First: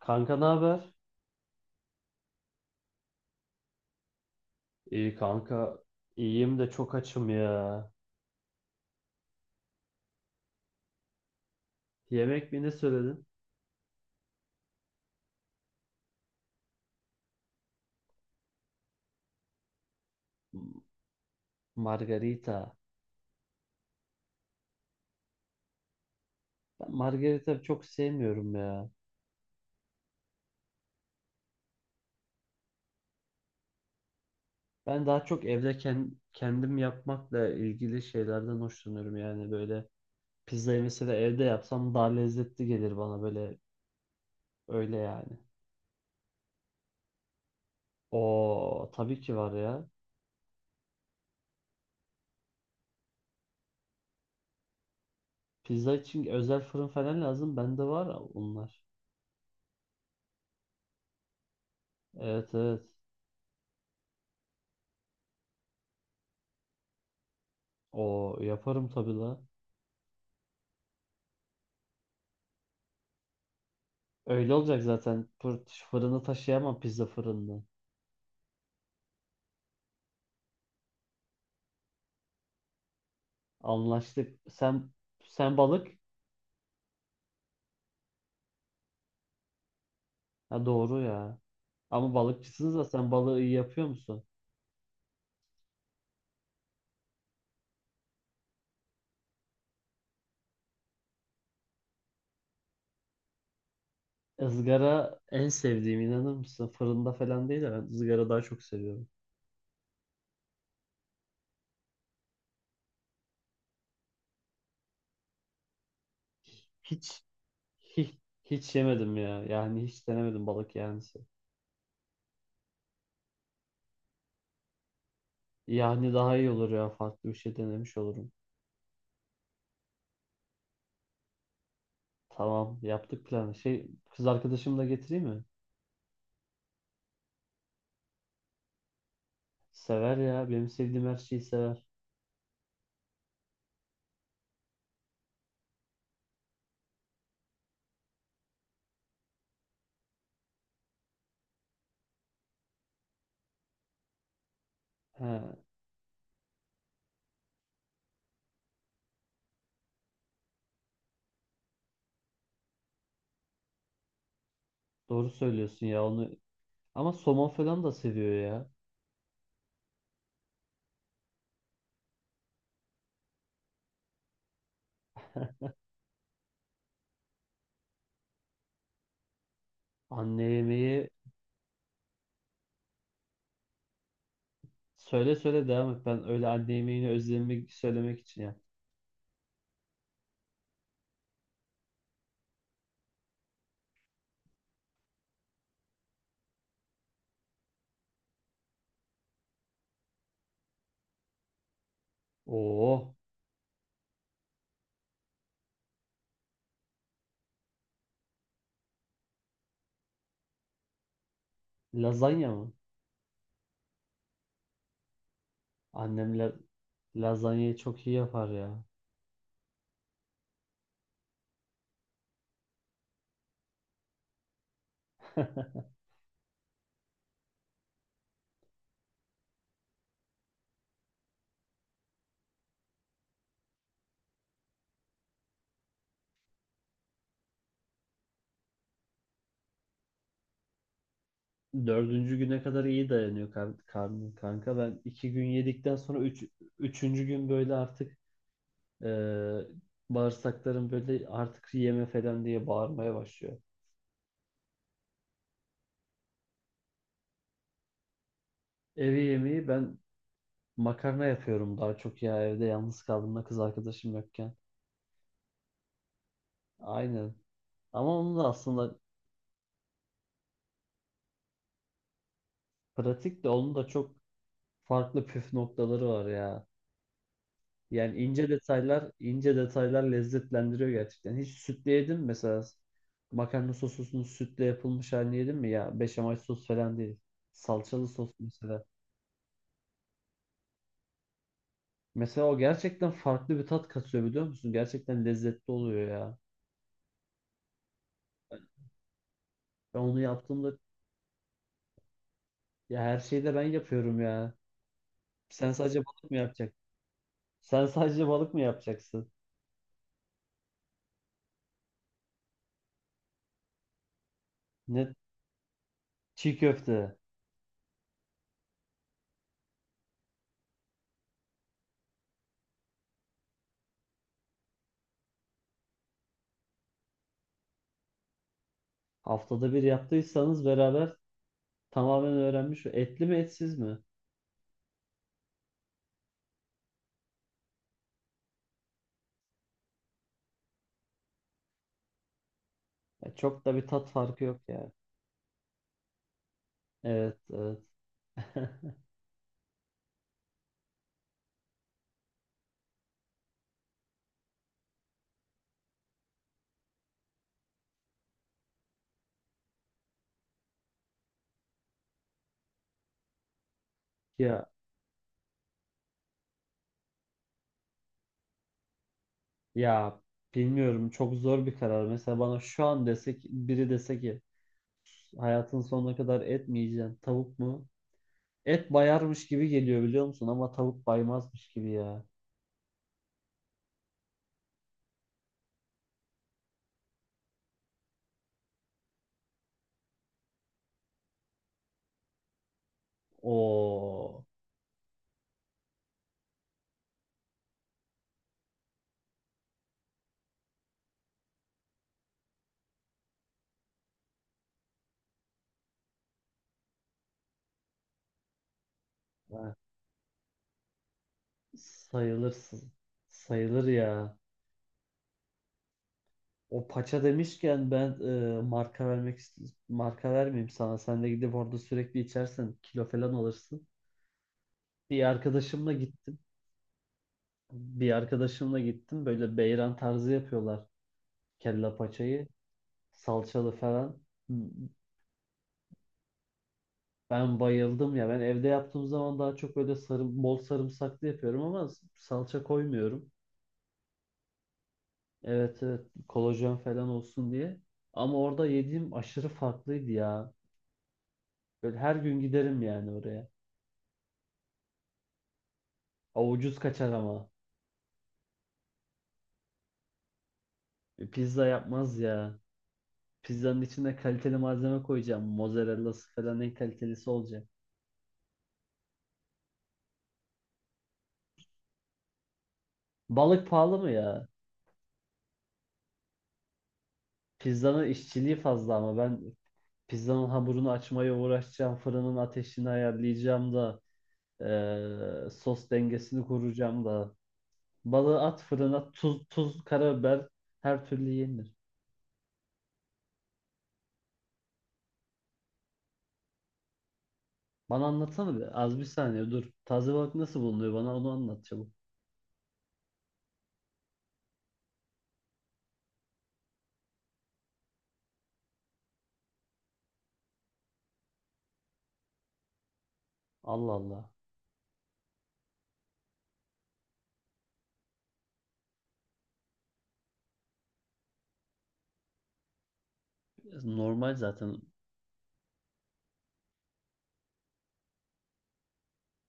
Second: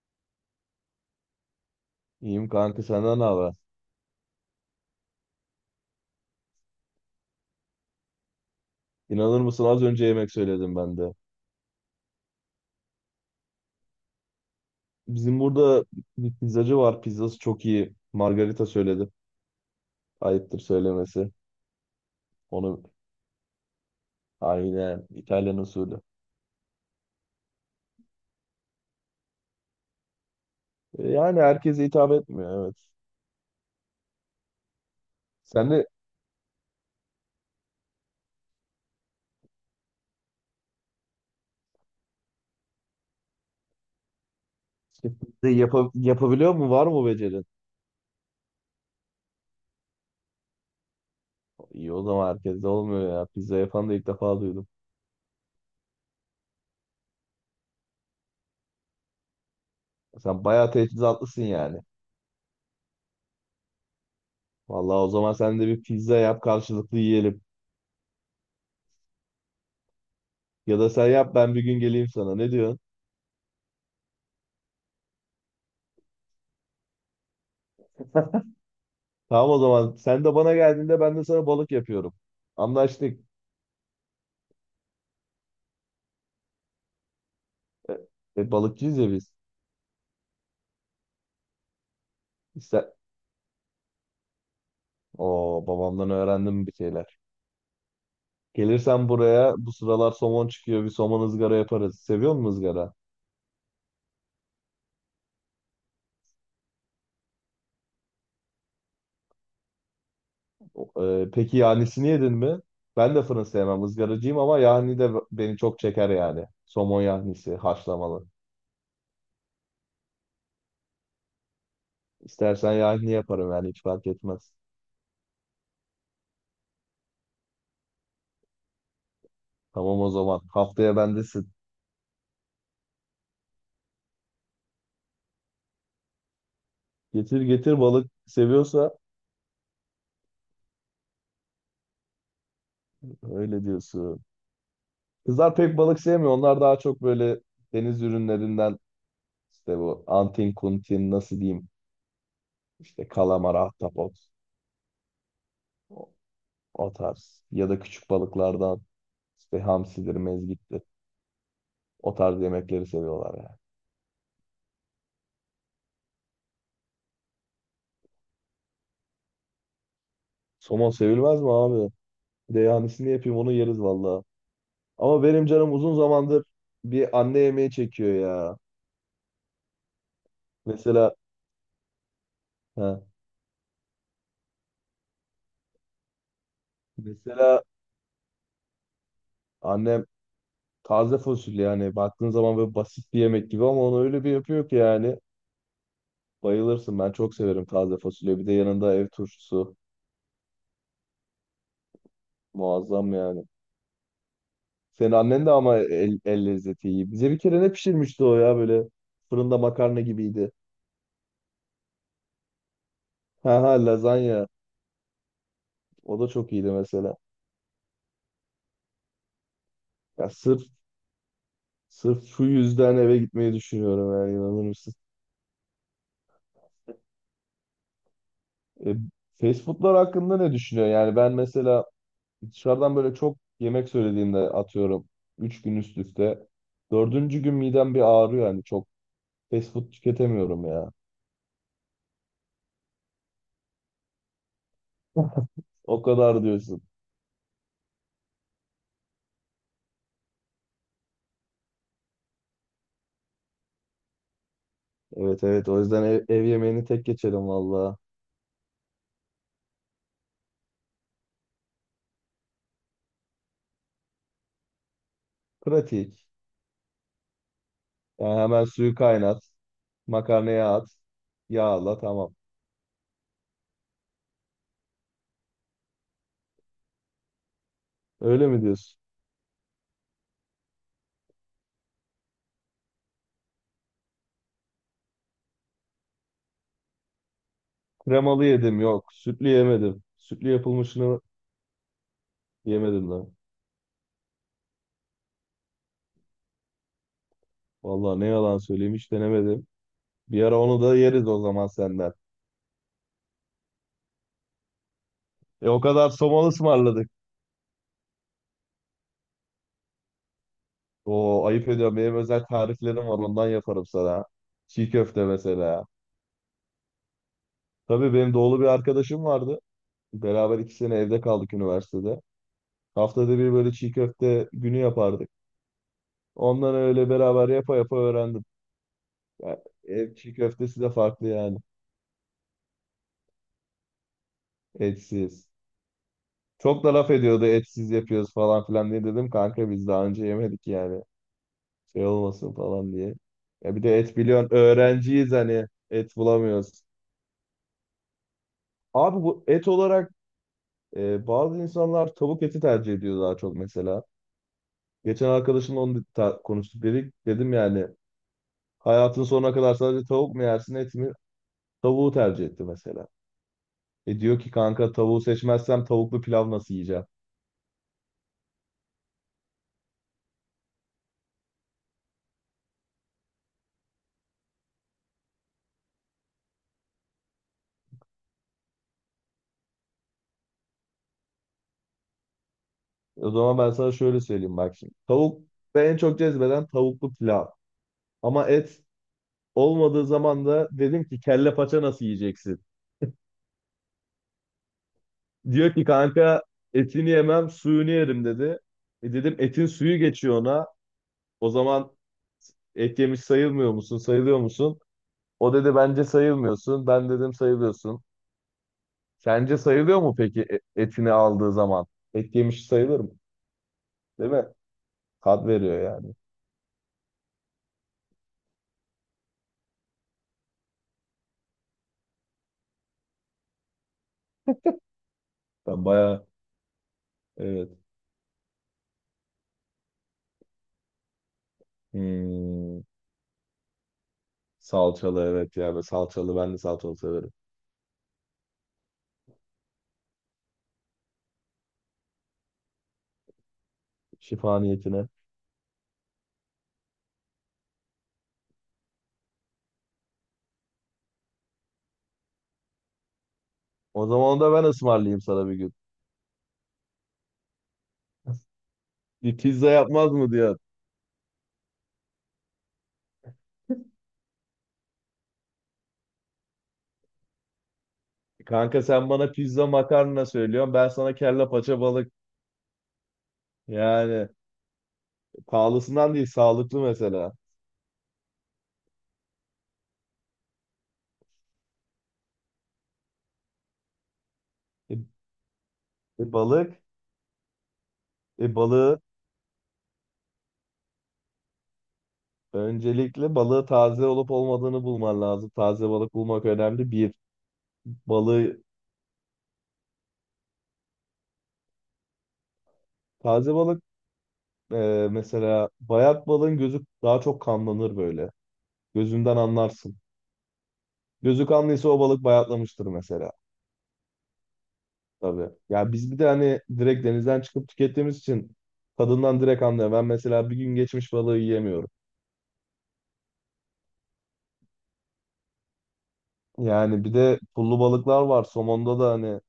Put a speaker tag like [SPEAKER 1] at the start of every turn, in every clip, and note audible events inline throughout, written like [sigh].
[SPEAKER 1] Kanka ne haber?
[SPEAKER 2] İyiyim kanka senden ne haber?
[SPEAKER 1] İyi kanka. İyiyim de çok açım ya.
[SPEAKER 2] İnanır mısın az önce yemek söyledim ben de.
[SPEAKER 1] Yemek mi ne söyledin?
[SPEAKER 2] Bizim burada bir pizzacı var. Pizzası çok iyi. Margarita söyledim. Ayıptır söylemesi.
[SPEAKER 1] Margarita.
[SPEAKER 2] Onu aynen İtalyan usulü.
[SPEAKER 1] Ben margarita çok sevmiyorum ya.
[SPEAKER 2] Yani herkese hitap etmiyor, evet.
[SPEAKER 1] Ben daha çok evde
[SPEAKER 2] Sen de
[SPEAKER 1] kendim yapmakla ilgili şeylerden hoşlanıyorum, yani böyle pizzayı mesela evde yapsam daha lezzetli gelir bana, böyle öyle
[SPEAKER 2] işte
[SPEAKER 1] yani.
[SPEAKER 2] pizza yapabiliyor mu? Var mı bu becerin?
[SPEAKER 1] O tabii ki var ya.
[SPEAKER 2] İyi, o zaman herkes de olmuyor ya. Pizza yapan da ilk defa duydum.
[SPEAKER 1] Pizza için özel fırın falan lazım. Bende var onlar.
[SPEAKER 2] Sen bayağı teçhizatlısın yani.
[SPEAKER 1] Evet evet.
[SPEAKER 2] Vallahi o zaman sen de bir pizza yap, karşılıklı yiyelim.
[SPEAKER 1] O yaparım tabii la.
[SPEAKER 2] Ya da sen yap, ben bir gün geleyim sana. Ne diyorsun?
[SPEAKER 1] Öyle olacak zaten. Fırını taşıyamam, pizza fırını.
[SPEAKER 2] Tamam o zaman. Sen de bana geldiğinde ben de sana balık yapıyorum. Anlaştık.
[SPEAKER 1] Anlaştık. Sen balık.
[SPEAKER 2] E, Balıkçıyız ya biz.
[SPEAKER 1] Ha doğru ya. Ama balıkçısınız da
[SPEAKER 2] İşte
[SPEAKER 1] sen balığı iyi yapıyor musun?
[SPEAKER 2] babamdan öğrendim bir şeyler. Gelirsen buraya bu sıralar somon çıkıyor. Bir somon ızgara yaparız. Seviyor musun ızgara?
[SPEAKER 1] Izgara en sevdiğim, inanır mısın? Fırında falan değil de ben ızgara daha çok seviyorum.
[SPEAKER 2] Peki yahnisini yedin mi? Ben de fırın sevmem. Izgaracıyım ama yahni de beni çok çeker yani. Somon
[SPEAKER 1] Hiç
[SPEAKER 2] yahnisi
[SPEAKER 1] hiç
[SPEAKER 2] haşlamalı.
[SPEAKER 1] hiç yemedim ya. Yani hiç denemedim balık yani.
[SPEAKER 2] İstersen yahni yaparım, yani hiç fark etmez.
[SPEAKER 1] Yani daha iyi olur ya. Farklı bir şey denemiş olurum.
[SPEAKER 2] Tamam o zaman. Haftaya bendesin.
[SPEAKER 1] Tamam, yaptık planı. Şey, kız arkadaşımı da getireyim mi?
[SPEAKER 2] Getir getir, balık seviyorsa
[SPEAKER 1] Sever ya. Benim sevdiğim her şeyi sever.
[SPEAKER 2] öyle diyorsun. Kızlar pek balık sevmiyor. Onlar daha çok böyle deniz ürünlerinden işte bu antin kuntin nasıl diyeyim, işte kalamar, ahtapot,
[SPEAKER 1] He.
[SPEAKER 2] o, o tarz ya da küçük balıklardan işte hamsidir, mezgittir. O tarz yemekleri seviyorlar yani.
[SPEAKER 1] Doğru söylüyorsun ya onu. Ama somon falan da seviyor ya.
[SPEAKER 2] Somon sevilmez mi abi? Bir de yanisini yapayım, onu yeriz valla. Ama benim canım uzun zamandır bir anne yemeği çekiyor ya.
[SPEAKER 1] Anne yemeği,
[SPEAKER 2] Mesela ha,
[SPEAKER 1] söyle söyle, devam et. Ben öyle anne yemeğini
[SPEAKER 2] mesela
[SPEAKER 1] özlemek söylemek için ya.
[SPEAKER 2] annem taze fasulye, yani baktığın zaman böyle basit bir yemek gibi ama onu öyle bir yapıyor ki yani. Bayılırsın. Ben çok severim taze fasulye. Bir de yanında ev turşusu. Muazzam
[SPEAKER 1] Oo,
[SPEAKER 2] yani. Senin annen de ama el lezzeti iyi. Bize bir kere ne pişirmişti o ya, böyle fırında makarna gibiydi.
[SPEAKER 1] lazanya mı?
[SPEAKER 2] Ha ha, lazanya. O da
[SPEAKER 1] Annem la-
[SPEAKER 2] çok iyiydi mesela.
[SPEAKER 1] Lazanyayı çok iyi yapar ya.
[SPEAKER 2] Ya sırf şu yüzden eve gitmeyi düşünüyorum yani, inanır mısın?
[SPEAKER 1] [laughs]
[SPEAKER 2] E, Fast foodlar hakkında ne düşünüyorsun? Yani ben mesela dışarıdan böyle çok yemek söylediğimde atıyorum 3 gün üst üste. Dördüncü gün midem bir ağrıyor yani, çok fast food tüketemiyorum ya.
[SPEAKER 1] Dördüncü güne kadar iyi dayanıyor karnım kanka. Ben iki gün yedikten
[SPEAKER 2] O
[SPEAKER 1] sonra
[SPEAKER 2] kadar
[SPEAKER 1] üç,
[SPEAKER 2] diyorsun.
[SPEAKER 1] üçüncü gün böyle artık eee bağırsaklarım böyle artık yeme falan diye bağırmaya başlıyor.
[SPEAKER 2] Evet evet, o yüzden ev yemeğini tek geçelim valla.
[SPEAKER 1] Evi yemeği ben makarna yapıyorum daha çok ya, evde yalnız kaldığımda kız arkadaşım yokken.
[SPEAKER 2] Pratik.
[SPEAKER 1] Aynen. Ama onun
[SPEAKER 2] Yani
[SPEAKER 1] da
[SPEAKER 2] hemen suyu
[SPEAKER 1] aslında
[SPEAKER 2] kaynat. Makarnaya at. Yağla tamam.
[SPEAKER 1] pratik, de onun da çok farklı püf noktaları var ya. Yani
[SPEAKER 2] Öyle
[SPEAKER 1] ince
[SPEAKER 2] mi diyorsun?
[SPEAKER 1] detaylar, ince detaylar lezzetlendiriyor gerçekten. Hiç sütle yedin mi mesela? Makarna sosusunun sütle yapılmış halini yedin mi ya? Beşamel sos falan değil. Salçalı sos
[SPEAKER 2] Kremalı yedim,
[SPEAKER 1] mesela.
[SPEAKER 2] yok. Sütlü yemedim. Sütlü yapılmışını
[SPEAKER 1] Mesela o gerçekten
[SPEAKER 2] yemedim lan.
[SPEAKER 1] farklı bir tat katıyor, biliyor musun? Gerçekten lezzetli oluyor ya.
[SPEAKER 2] Valla ne yalan söyleyeyim, hiç denemedim.
[SPEAKER 1] Ben onu
[SPEAKER 2] Bir ara
[SPEAKER 1] yaptığımda,
[SPEAKER 2] onu da yeriz o zaman senden.
[SPEAKER 1] ya her şeyi de ben yapıyorum ya.
[SPEAKER 2] E
[SPEAKER 1] Sen
[SPEAKER 2] o
[SPEAKER 1] sadece
[SPEAKER 2] kadar
[SPEAKER 1] balık mı
[SPEAKER 2] somalı
[SPEAKER 1] yapacaksın?
[SPEAKER 2] ısmarladık.
[SPEAKER 1] Sen sadece balık mı yapacaksın?
[SPEAKER 2] Oo, ayıp ediyorum. Benim özel tariflerim var, ondan yaparım sana. Çiğ
[SPEAKER 1] Ne,
[SPEAKER 2] köfte mesela.
[SPEAKER 1] çiğ köfte.
[SPEAKER 2] Tabii benim doğulu bir arkadaşım vardı. Beraber iki sene evde kaldık üniversitede. Haftada bir böyle çiğ köfte günü yapardık. Ondan öyle beraber yapa yapa öğrendim. Yani
[SPEAKER 1] Haftada bir
[SPEAKER 2] ev çiğ
[SPEAKER 1] yaptıysanız
[SPEAKER 2] köftesi de
[SPEAKER 1] beraber
[SPEAKER 2] farklı yani.
[SPEAKER 1] tamamen öğrenmiş. Etli mi etsiz mi?
[SPEAKER 2] Etsiz. Çok da laf ediyordu etsiz yapıyoruz falan filan diye, dedim kanka biz daha önce yemedik yani. Şey olmasın falan diye.
[SPEAKER 1] Ya çok da
[SPEAKER 2] Ya bir
[SPEAKER 1] bir
[SPEAKER 2] de
[SPEAKER 1] tat
[SPEAKER 2] et
[SPEAKER 1] farkı
[SPEAKER 2] biliyorsun,
[SPEAKER 1] yok ya.
[SPEAKER 2] öğrenciyiz hani, et bulamıyoruz.
[SPEAKER 1] Evet, evet. [laughs]
[SPEAKER 2] Abi bu et olarak bazı insanlar tavuk eti tercih ediyor daha çok mesela. Geçen arkadaşımla onu konuştuk, dedik. Dedim yani, hayatın sonuna kadar sadece tavuk mu yersin, et mi? Tavuğu tercih etti mesela. E diyor ki
[SPEAKER 1] Ya
[SPEAKER 2] kanka, tavuğu seçmezsem tavuklu pilav nasıl yiyeceğim?
[SPEAKER 1] ya bilmiyorum, çok zor bir karar. Mesela bana şu an desek, biri dese ki hayatın sonuna kadar et mi yiyeceksin? Tavuk mu? Et bayarmış gibi geliyor, biliyor musun? Ama tavuk baymazmış gibi ya.
[SPEAKER 2] O zaman ben sana şöyle söyleyeyim, bak şimdi. Tavuk ve en çok cezbeden tavuklu pilav. Ama et olmadığı zaman da dedim ki, kelle paça nasıl yiyeceksin?
[SPEAKER 1] Oo.
[SPEAKER 2] Diyor ki kanka, etini yemem suyunu yerim dedi. E dedim, etin suyu geçiyor ona. O zaman et yemiş sayılmıyor musun? Sayılıyor musun? O dedi bence sayılmıyorsun. Ben dedim sayılıyorsun. Sence
[SPEAKER 1] Ha,
[SPEAKER 2] sayılıyor mu peki etini aldığı zaman? Et yemiş
[SPEAKER 1] sayılırsın.
[SPEAKER 2] sayılır mı?
[SPEAKER 1] Sayılır
[SPEAKER 2] Değil
[SPEAKER 1] ya.
[SPEAKER 2] mi? Tat veriyor ya.
[SPEAKER 1] O paça demişken ben, e, marka vermek ist- marka vermeyeyim sana. Sen de gidip orada sürekli içersen kilo falan alırsın. Bir
[SPEAKER 2] Ben
[SPEAKER 1] arkadaşımla
[SPEAKER 2] bayağı,
[SPEAKER 1] gittim.
[SPEAKER 2] evet.
[SPEAKER 1] Bir arkadaşımla gittim. Böyle beyran tarzı yapıyorlar kelle paçayı.
[SPEAKER 2] Hmm,
[SPEAKER 1] Salçalı falan.
[SPEAKER 2] salçalı evet ya. Ben salçalı, ben de salçalı severim.
[SPEAKER 1] Ben bayıldım ya. Ben evde yaptığım zaman daha çok böyle sarı, bol sarımsaklı yapıyorum ama salça koymuyorum.
[SPEAKER 2] Şifa niyetine.
[SPEAKER 1] Evet evet, kolajen falan olsun diye. Ama orada yediğim aşırı farklıydı ya. Böyle her gün giderim yani oraya.
[SPEAKER 2] O zaman onu da ben ısmarlayayım sana bir gün.
[SPEAKER 1] O ucuz kaçar ama.
[SPEAKER 2] [laughs] Bir pizza yapmaz mı diyor.
[SPEAKER 1] Pizza yapmaz ya. Pizzanın içine kaliteli malzeme koyacağım. Mozzarella'sı falan en kalitelisi olacak.
[SPEAKER 2] Kanka sen bana pizza makarna söylüyorsun. Ben sana kelle paça balık.
[SPEAKER 1] Balık pahalı mı
[SPEAKER 2] Yani
[SPEAKER 1] ya?
[SPEAKER 2] pahalısından değil, sağlıklı mesela.
[SPEAKER 1] Pizzanın işçiliği fazla, ama ben pizzanın hamurunu açmaya uğraşacağım. Fırının ateşini ayarlayacağım da.
[SPEAKER 2] E,
[SPEAKER 1] Sos dengesini
[SPEAKER 2] balık.
[SPEAKER 1] kuracağım da. Balığı
[SPEAKER 2] E
[SPEAKER 1] at
[SPEAKER 2] balığı
[SPEAKER 1] fırına, tuz, karabiber, her türlü yenir.
[SPEAKER 2] Öncelikle balığı taze olup olmadığını bulman lazım. Taze balık bulmak önemli. Bir
[SPEAKER 1] Bana anlatsana
[SPEAKER 2] balığı
[SPEAKER 1] bir. Az bir saniye dur. Taze balık nasıl bulunuyor? Bana onu anlat çabuk.
[SPEAKER 2] taze balık, e, mesela bayat balığın gözü daha çok kanlanır böyle. Gözünden anlarsın. Gözü kanlıysa o balık bayatlamıştır mesela.
[SPEAKER 1] Allah Allah.
[SPEAKER 2] Tabii. Ya biz bir de hani direkt denizden çıkıp tükettiğimiz için tadından direkt anlıyor. Ben mesela bir gün geçmiş balığı yiyemiyorum.
[SPEAKER 1] Normal zaten.
[SPEAKER 2] Yani bir de pullu balıklar var. Somonda da hani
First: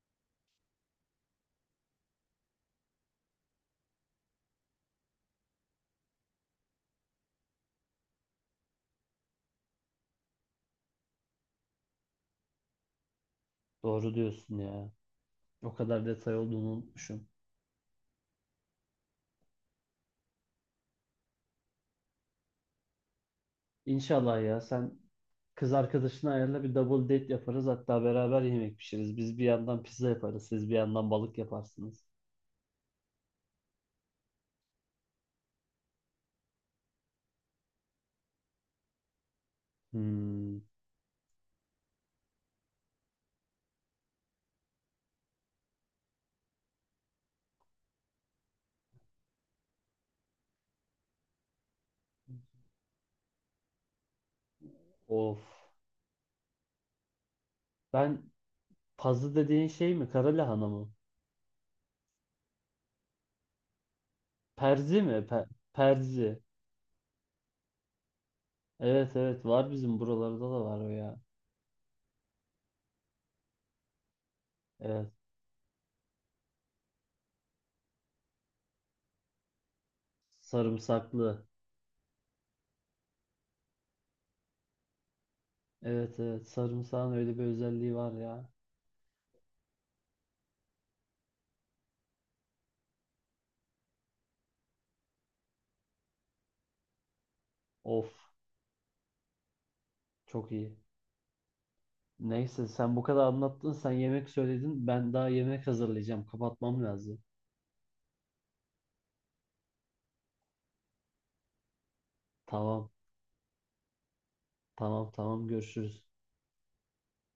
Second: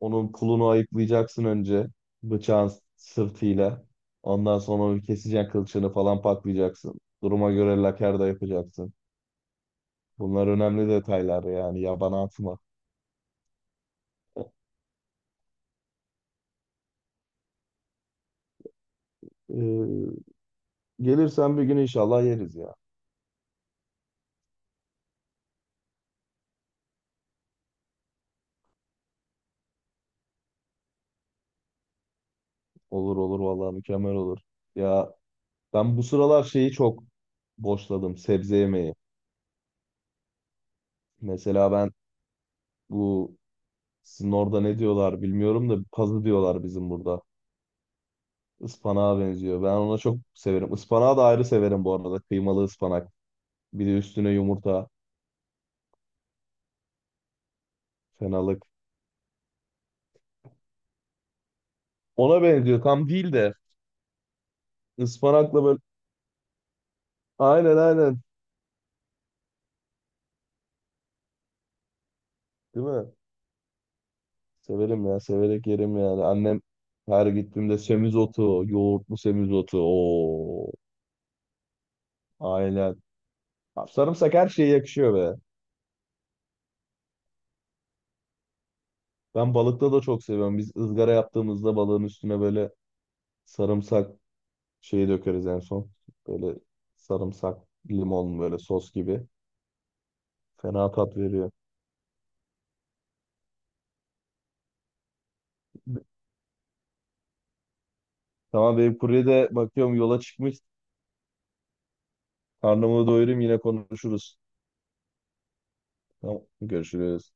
[SPEAKER 2] onun pulunu ayıklayacaksın önce, bıçağın sırtıyla. Ondan sonra onu keseceksin, kılçığını falan paklayacaksın. Duruma göre laker de yapacaksın. Bunlar önemli detaylar yani, yabana atma.
[SPEAKER 1] Doğru diyorsun ya. O kadar detay olduğunu unutmuşum.
[SPEAKER 2] Ee, Gelirsen bir gün inşallah yeriz ya.
[SPEAKER 1] İnşallah ya, sen kız arkadaşını ayarla, bir double date yaparız. Hatta beraber yemek pişiririz. Biz bir yandan pizza yaparız. Siz bir yandan balık yaparsınız.
[SPEAKER 2] Olur olur, vallahi mükemmel olur. Ya ben bu sıralar şeyi çok boşladım, sebze yemeği.
[SPEAKER 1] Hmm,
[SPEAKER 2] Mesela ben bu sizin orada ne diyorlar bilmiyorum da, pazı diyorlar bizim burada. Ispanağa benziyor. Ben ona çok severim. Ispanağı da ayrı severim bu arada. Kıymalı ıspanak. Bir de üstüne yumurta.
[SPEAKER 1] of. Ben,
[SPEAKER 2] Fenalık.
[SPEAKER 1] pazı dediğin şey mi? Kara lahana mı?
[SPEAKER 2] Ona benziyor tam değil de,
[SPEAKER 1] Perzi mi?
[SPEAKER 2] ıspanakla böyle,
[SPEAKER 1] Perzi.
[SPEAKER 2] aynen aynen,
[SPEAKER 1] Evet evet, var bizim buralarda da var o ya.
[SPEAKER 2] değil mi? Severim
[SPEAKER 1] Evet.
[SPEAKER 2] ya, severek yerim yani. Annem her gittiğimde semizotu, yoğurtlu semizotu. Oo,
[SPEAKER 1] Sarımsaklı.
[SPEAKER 2] aynen. Abi sarımsak her şeye yakışıyor be.
[SPEAKER 1] Evet evet, sarımsağın öyle bir özelliği var ya.
[SPEAKER 2] Ben balıkta da çok seviyorum. Biz ızgara yaptığımızda balığın üstüne böyle sarımsak şeyi dökeriz en son. Böyle sarımsak,
[SPEAKER 1] Of,
[SPEAKER 2] limon, böyle sos gibi.
[SPEAKER 1] çok iyi.
[SPEAKER 2] Fena tat veriyor.
[SPEAKER 1] Neyse, sen bu kadar anlattın. Sen yemek söyledin. Ben daha yemek hazırlayacağım. Kapatmam lazım.
[SPEAKER 2] Tamam, benim kurye de bakıyorum yola çıkmış.
[SPEAKER 1] Tamam.
[SPEAKER 2] Karnımı doyurayım, yine konuşuruz.
[SPEAKER 1] Tamam tamam, görüşürüz.
[SPEAKER 2] Tamam, görüşürüz.